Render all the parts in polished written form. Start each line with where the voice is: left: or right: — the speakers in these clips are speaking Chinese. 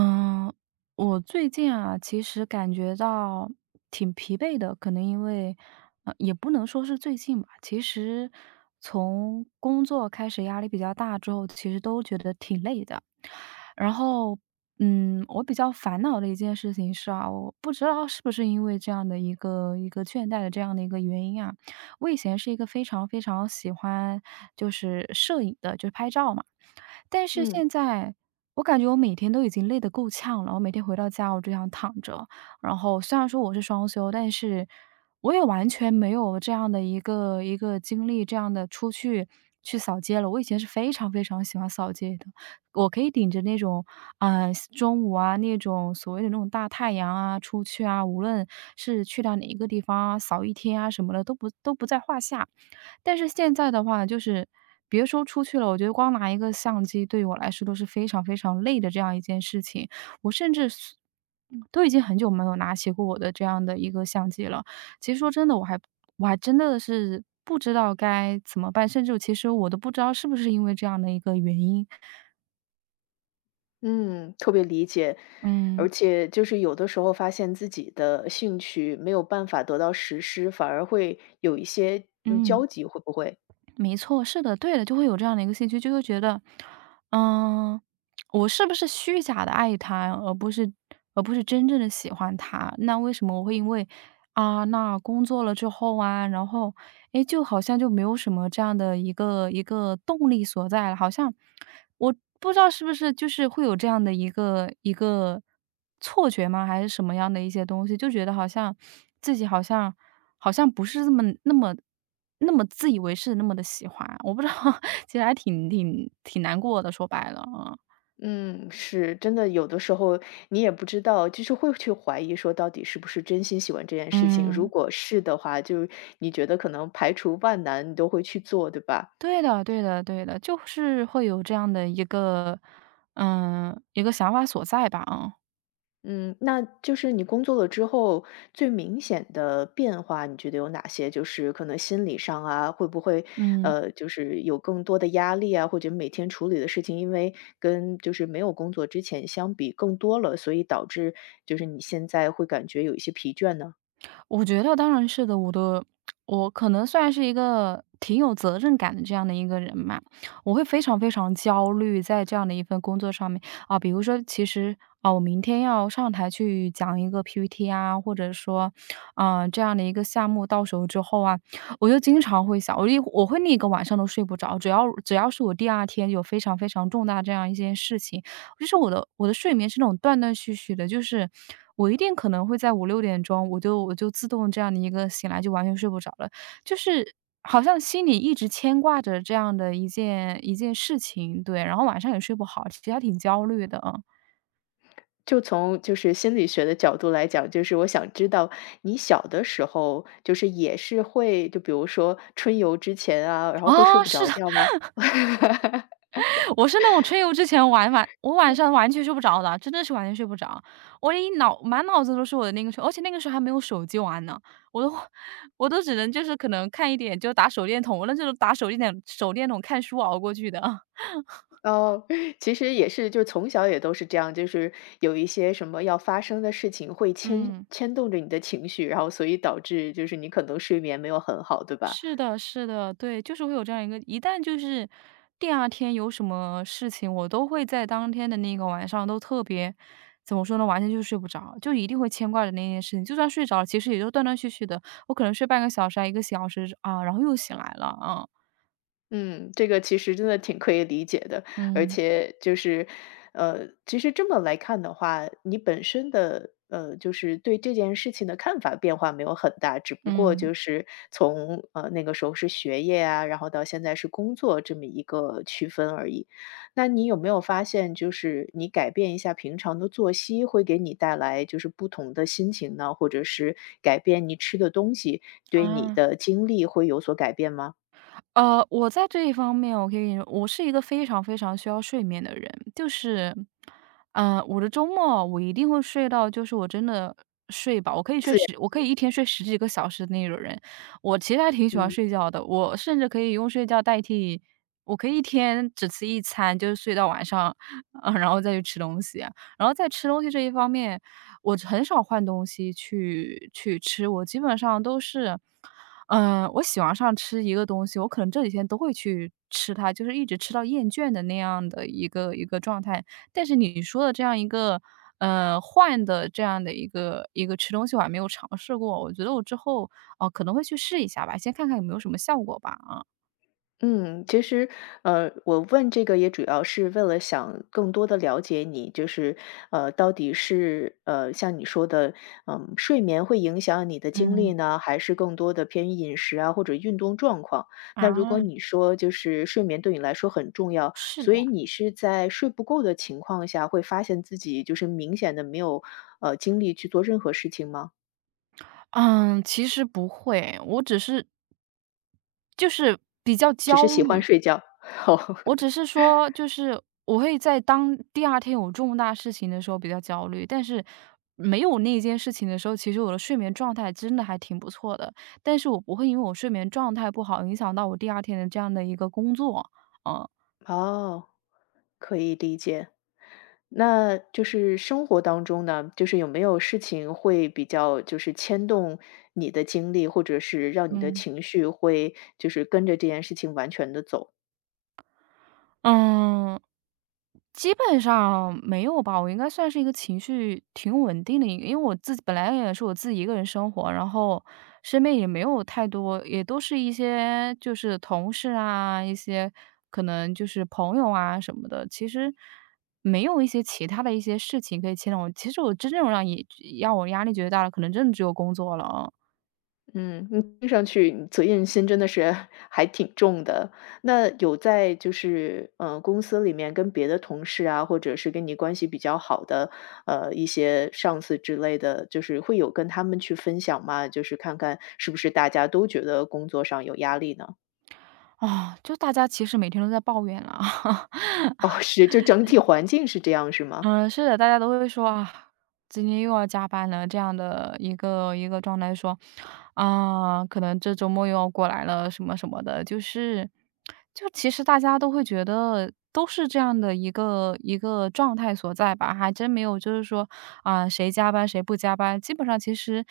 right: 嗯，我最近啊，其实感觉到挺疲惫的，可能因为，也不能说是最近吧，其实从工作开始压力比较大之后，其实都觉得挺累的。然后，我比较烦恼的一件事情是啊，我不知道是不是因为这样的一个倦怠的这样的一个原因啊，我以前是一个非常非常喜欢就是摄影的，就是拍照嘛。但是
left: 嗯
right: 现在我感觉我每天都已经累得够呛了，我每天回到家我就想躺着。然后虽然说我是双休，但是我也完全没有这样的一个精力，这样的出去扫街了。我以前是非常非常喜欢扫街的，我可以顶着那种，呃，中午啊，那种所谓的那种大太阳啊出去啊，无论是去到哪一个地方啊，扫一天啊什么的都不在话下。但是现在的话，就是别说出去了，我觉得光拿一个相机对于我来说都是非常非常累的这样一件事情。我甚至是都已经很久没有拿起过我的这样的一个相机了。其实说真的，我还真的是不知道该怎么办，甚至其实我都不知道是不是因为这样的一个原因，
left: 嗯，特别理解。
right: 嗯
left: 而且就是有的时候发现自己的兴趣没有办法得到实施，反而会有一些
right: 嗯。
left: 焦急，会不会？
right: 没错，是的，对的，就会有这样的一个兴趣，就会觉得，嗯，我是不是虚假的爱他，而不是真正的喜欢他？那为什么我会因为啊，那工作了之后啊，然后，哎，就好像就没有什么这样的一个动力所在了，好像我不知道是不是就是会有这样的一个错觉吗？还是什么样的一些东西，就觉得好像自己好像不是这么那么自以为是，那么的喜欢，我不知道，其实还挺难过的，说白了，嗯。
left: 嗯，是真的，有的时候你也不知道，就是会去怀疑说到底是不是真心喜欢这件事情。如
right: 嗯。
left: 果是的话，就是你觉得可能排除万难，你都会去做，对吧？
right: 对的对的对的，就是会有这样的一个一个想法所在吧，啊，
left: 嗯，那就是你工作了之后最明显的变化，你觉得有哪些？就是可能心理上啊，会不会
right: 嗯。
left: 就是有更多的压力啊，或者每天处理的事情，因为跟就是没有工作之前相比更多了，所以导致就是你现在会感觉有一些疲倦呢？
right: 我觉得当然是的，我可能算是一个挺有责任感的这样的一个人嘛，我会非常非常焦虑在这样的一份工作上面。啊，比如说其实，啊，我明天要上台去讲一个 PPT 啊，或者说，啊，这样的一个项目到手之后啊，我就经常会想，我会那个晚上都睡不着，只要是我第二天有非常非常重大这样一件事情，就是我的睡眠是那种断断续续的，就是我一定可能会在五六点钟，我就自动这样的一个醒来，就完全睡不着了。就是好像心里一直牵挂着这样的一件一件事情，对，然后晚上也睡不好，其实还挺焦虑的，啊。
left: 就从就是心理学的角度来讲，就是我想知道你小的时候，就是也是会就比如说春游之前啊，然后会睡
right: 啊，
left: 不
right: 是
left: 着
right: 的，
left: 觉吗？
right: 我是那种春游之前我晚上完全睡不着的，真的是完全睡不着。我满脑子都是我的那个春而且那个时候还没有手机玩呢，我都 我都只能就是可能看一点就打手电筒，我那时候打手电筒看书熬过去的。
left: 哦，其实也是，就从小也都是这样，就是有一些什么要发生的事情会牵
right: 嗯。
left: 牵动着你的情绪，然后所以导致就是你可能睡眠没有很好，对吧？
right: 是的是的，对，就是会有这样一个一旦就是第二天有什么事情，我都会在当天的那个晚上都特别怎么说呢，完全就是睡不着，就一定会牵挂着那件事情。就算睡着了，其实也就断断续续的，我可能睡半个小时啊一个小时啊，然后又醒来了啊。
left: 嗯，这个其实真的挺可以理解的，而
right: 嗯，
left: 且就是，其实这么来看的话，你本身的就是对这件事情的看法变化没有很大，只不过
right: 嗯，
left: 就是从那个时候是学业啊，然后到现在是工作这么一个区分而已。那你有没有发现，就是你改变一下平常的作息，会给你带来就是不同的心情呢？或者是改变你吃的东西，对你
right: 啊。
left: 的精力会有所改变吗？
right: 我在这一方面，我可以跟你说我是一个非常非常需要睡眠的人。就是，我的周末我一定会睡到，就是我真的睡饱，
left: 自然，
right: 我可以一天睡十几个小时的那种人。我其实还挺喜欢
left: 嗯。
right: 睡觉的，我甚至可以用睡觉代替，我可以一天只吃一餐，就是睡到晚上，然后再去吃东西啊。然后在吃东西这一方面，我很少换东西去吃，我基本上都是。我喜欢上吃一个东西，我可能这几天都会去吃它，就是一直吃到厌倦的那样的一个状态。但是你说的这样一个，换的这样的一个吃东西，我还没有尝试过。我觉得我之后，哦，可能会去试一下吧，先看看有没有什么效果吧，啊。
left: 嗯，其实，我问这个也主要是为了想更多的了解你，就是，到底是，像你说的，睡眠会影响你的精力
right: 嗯。
left: 呢，还是更多的偏于饮食啊，或者运动状况？
right: 啊，
left: 那如果你说就是睡眠对你来说很重要，
right: 是
left: 所
right: 的。
left: 以你是在睡不够的情况下，会发现自己就是明显的没有，精力去做任何事情吗？
right: 嗯，其实不会，我只是就是比较
left: 只是
right: 焦
left: 喜欢
right: 虑。
left: 睡觉？哦，
right: 我只是说，就是我会在当第二天有重大事情的时候比较焦虑，但是没有那件事情的时候，其实我的睡眠状态真的还挺不错的。但是我不会因为我睡眠状态不好，影响到我第二天的这样的一个工作，
left: 哦，可以理解。那就是生活当中呢，就是有没有事情会比较就是牵动你的精力，或者是让你的
right: 嗯。
left: 情绪会就是跟着这件事情完全的走？
right: 嗯，基本上没有吧，我应该算是一个情绪挺稳定的一个，因为我自己本来也是我自己一个人生活，然后身边也没有太多，也都是一些就是同事啊，一些可能就是朋友啊什么的，其实没有一些其他的一些事情可以牵动我。其实我真正让我压力觉得大的，可能真的只有工作了啊。
left: 嗯，你听上去你责任心真的是 还挺重的。那有在就是公司里面跟别的同事啊，或者是跟你关系比较好的一些上司之类的，就是会有跟他们去分享吗？就是看看是不是大家都觉得工作上有压力呢？
right: 啊，就大家其实每天都在抱怨了啊，
left: 哦，是，就整体环境是这样是 吗？
right: 嗯，是的，大家都会说啊，今天又要加班了，这样的一个状态说，啊，可能这周末又要过来了，什么什么的，就是，就其实大家都会觉得都是这样的一个状态所在吧，还真没有就是说啊，谁加班谁不加班，基本上其实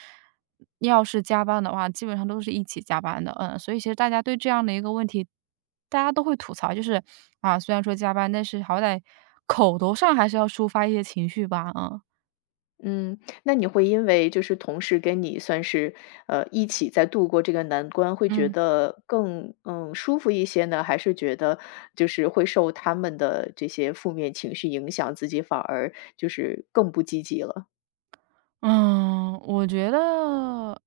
right: 要是加班的话，基本上都是一起加班的，所以其实大家对这样的一个问题，大家都会吐槽，就是啊，虽然说加班，但是好歹口头上还是要抒发一些情绪吧，嗯。
left: 嗯，那你会因为就是同事跟你算是，一起在度过这个难关，会觉得更，舒服一些呢？还是觉得就是会受他们的这些负面情绪影响，自己反而就是更不积极了？
right: 嗯，我觉得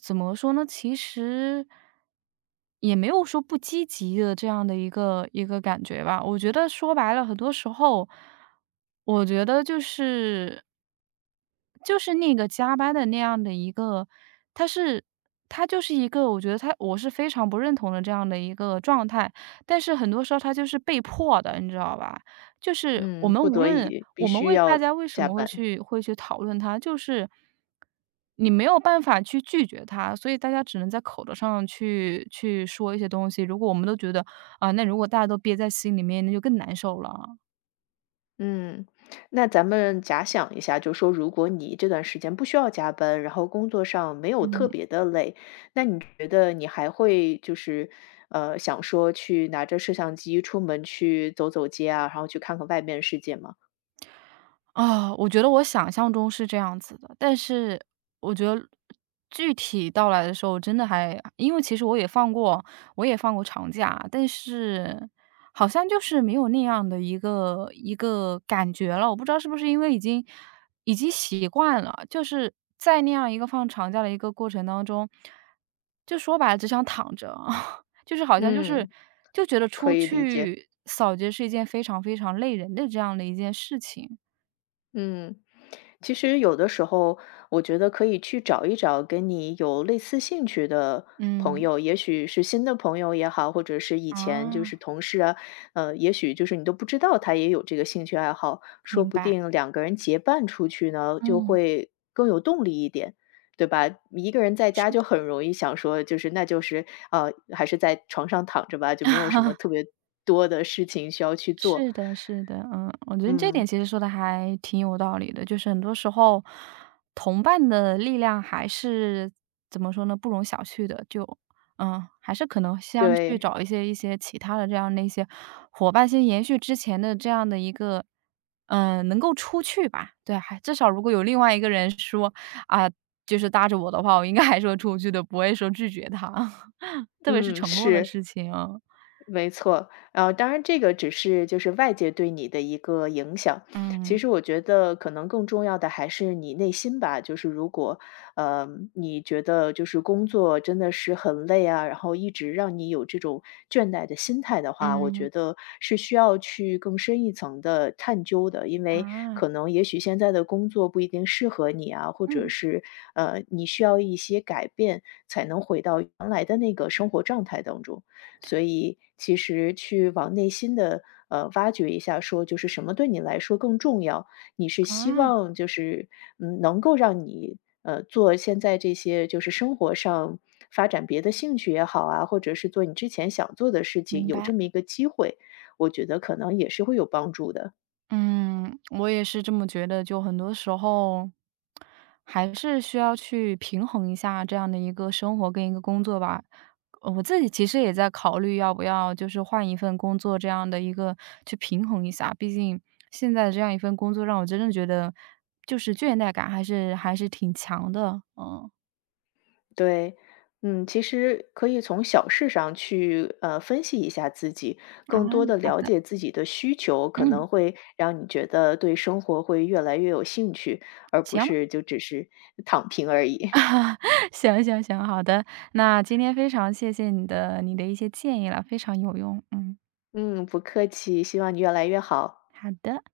right: 怎么说呢？其实也没有说不积极的这样的一个感觉吧。我觉得说白了，很多时候，我觉得就是那个加班的那样的一个，他是他就是一个，我觉得我是非常不认同的这样的一个状态。但是很多时候他就是被迫的，你知道吧？就是我
left: 嗯，
right: 们
left: 不
right: 无
left: 得
right: 论
left: 已必
right: 我们
left: 须
right: 为大
left: 要
right: 家为什
left: 加
right: 么会
left: 班。
right: 去会去讨论它，就是你没有办法去拒绝它，所以大家只能在口头上去说一些东西。如果我们都觉得啊，那如果大家都憋在心里面，那就更难受了。
left: 嗯，那咱们假想一下，就说如果你这段时间不需要加班，然后工作上没有特
right: 嗯，
left: 别的累，那你觉得你还会就是，想说去拿着摄像机出门去走走街啊，然后去看看外面世界吗？
right: 啊，我觉得我想象中是这样子的，但是我觉得具体到来的时候，真的还因为其实我也放过长假，但是好像就是没有那样的一个感觉了。我不知道是不是因为已经习惯了，就是在那样一个放长假的一个过程当中，就说白了只想躺着，就是好像就是
left: 嗯，
right: 就觉得
left: 可
right: 出
left: 以理解，
right: 去扫街是一件非常非常累人的这样的一件事情。
left: 嗯。其实有的时候，我觉得可以去找一找跟你有类似兴趣的朋
right: 嗯，
left: 友，也许是新的朋友也好，或者是以前就是
right: 啊，
left: 同事啊，也许就是你都不知道他也有这个兴趣爱好，说
right: 明
left: 不
right: 白，
left: 定两个人结伴出去呢，就
right: 嗯，
left: 会更有动力一点。对吧？一个人在
right: 是
left: 家就
right: 的。
left: 很容易想说，就是那就是啊，还是在床上躺着吧，就没有什么 特别多的事情需要去做。
right: 是的，是的，我觉得这点
left: 嗯，
right: 其实说的还挺有道理的，就是很多时候同伴的力量还是怎么说呢，不容小觑的，就还是可能先去
left: 对，
right: 找一些其他的这样的一些伙伴，先延续之前的这样的一个，能够出去吧，对，还至少如果有另外一个人说，啊，就是搭着我的话，我应该还是会出去的，不会说拒绝他，特别是
left: 嗯，
right: 承诺的
left: 是。
right: 事情啊
left: 没错，当然这个只是就是外界对你的一个影响。
right: 嗯，
left: 其实我觉得可能更重要的还是你内心吧，就是如果，呃，你觉得就是工作真的是很累啊，然后一直让你有这种倦怠的心态的话，我觉
right: 嗯，
left: 得是需要去更深一层的探究的，因为
right: 啊。
left: 可能也许现在的工作不一定适合你啊，或者
right: 嗯，
left: 是你需要一些改变才能回到原来的那个生活状态当中。所以其实去往内心的挖掘一下，说就是什么对你来说更重要？你是希
right: 啊，
left: 望就是能够让你做现在这些就是生活上发展别的兴趣也好啊，或者是做你之前想做的事情，
right: 明
left: 有
right: 白。
left: 这么一个机会，我觉得可能也是会有帮助的。
right: 嗯，我也是这么觉得，就很多时候还是需要去平衡一下这样的一个生活跟一个工作吧。我自己其实也在考虑要不要就是换一份工作这样的一个去平衡一下，毕竟现在这样一份工作让我真的觉得就是倦怠感还是挺强的。嗯，
left: 对，嗯，其实可以从小事上去分析一下自己，
right: 啊，
left: 更多的
right: 好
left: 了
right: 的，
left: 解自己的需求，可
right: 嗯，
left: 能会让你觉得对生活会越来越有兴趣，而不
right: 行。
left: 是就只是躺平而已。
right: 行行行，好的。那今天非常谢谢你的一些建议了，非常有用。嗯，
left: 嗯，不客气，希望你越来越好。
right: 好的。